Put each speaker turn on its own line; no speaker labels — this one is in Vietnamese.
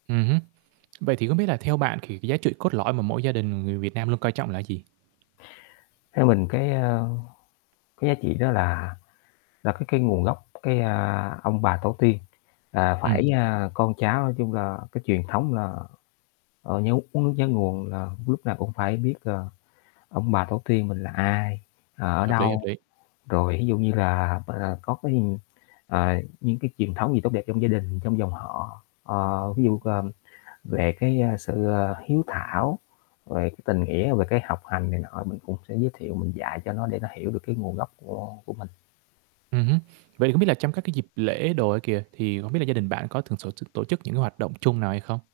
Ừm hứm. Vậy thì không biết là theo bạn thì cái giá trị cốt lõi mà mỗi gia đình người Việt Nam luôn coi trọng là cái gì?
Theo mình cái, a, cái giá trị đó là là cái cái nguồn gốc, cái, a, ông bà tổ tiên là
Ừm.
phải, a, con cháu nói chung là cái truyền thống là, ờ, nhớ uống nước nhớ nguồn là lúc nào cũng phải biết, ờ, ông bà tổ tiên mình là ai, ờ, ở
Hợp lý, hợp
đâu,
lý.
rồi ví dụ như là, à, có cái, ư, à, những cái truyền thống gì tốt đẹp trong gia đình, trong dòng họ. Ờ, ví dụ, ờ, về cái, a, sự, à, hiếu thảo về cái tình nghĩa, về cái học hành này nọ mình cũng sẽ giới thiệu mình dạy cho nó để nó hiểu được cái nguồn gốc của của mình.
Ừm hứm. Vậy thì không biết là trong các dịp lễ đồ ấy kìa, thì hông biết là gia đình bạn có thường sổ t tổ chức những cái hoạt động chung nào hay không?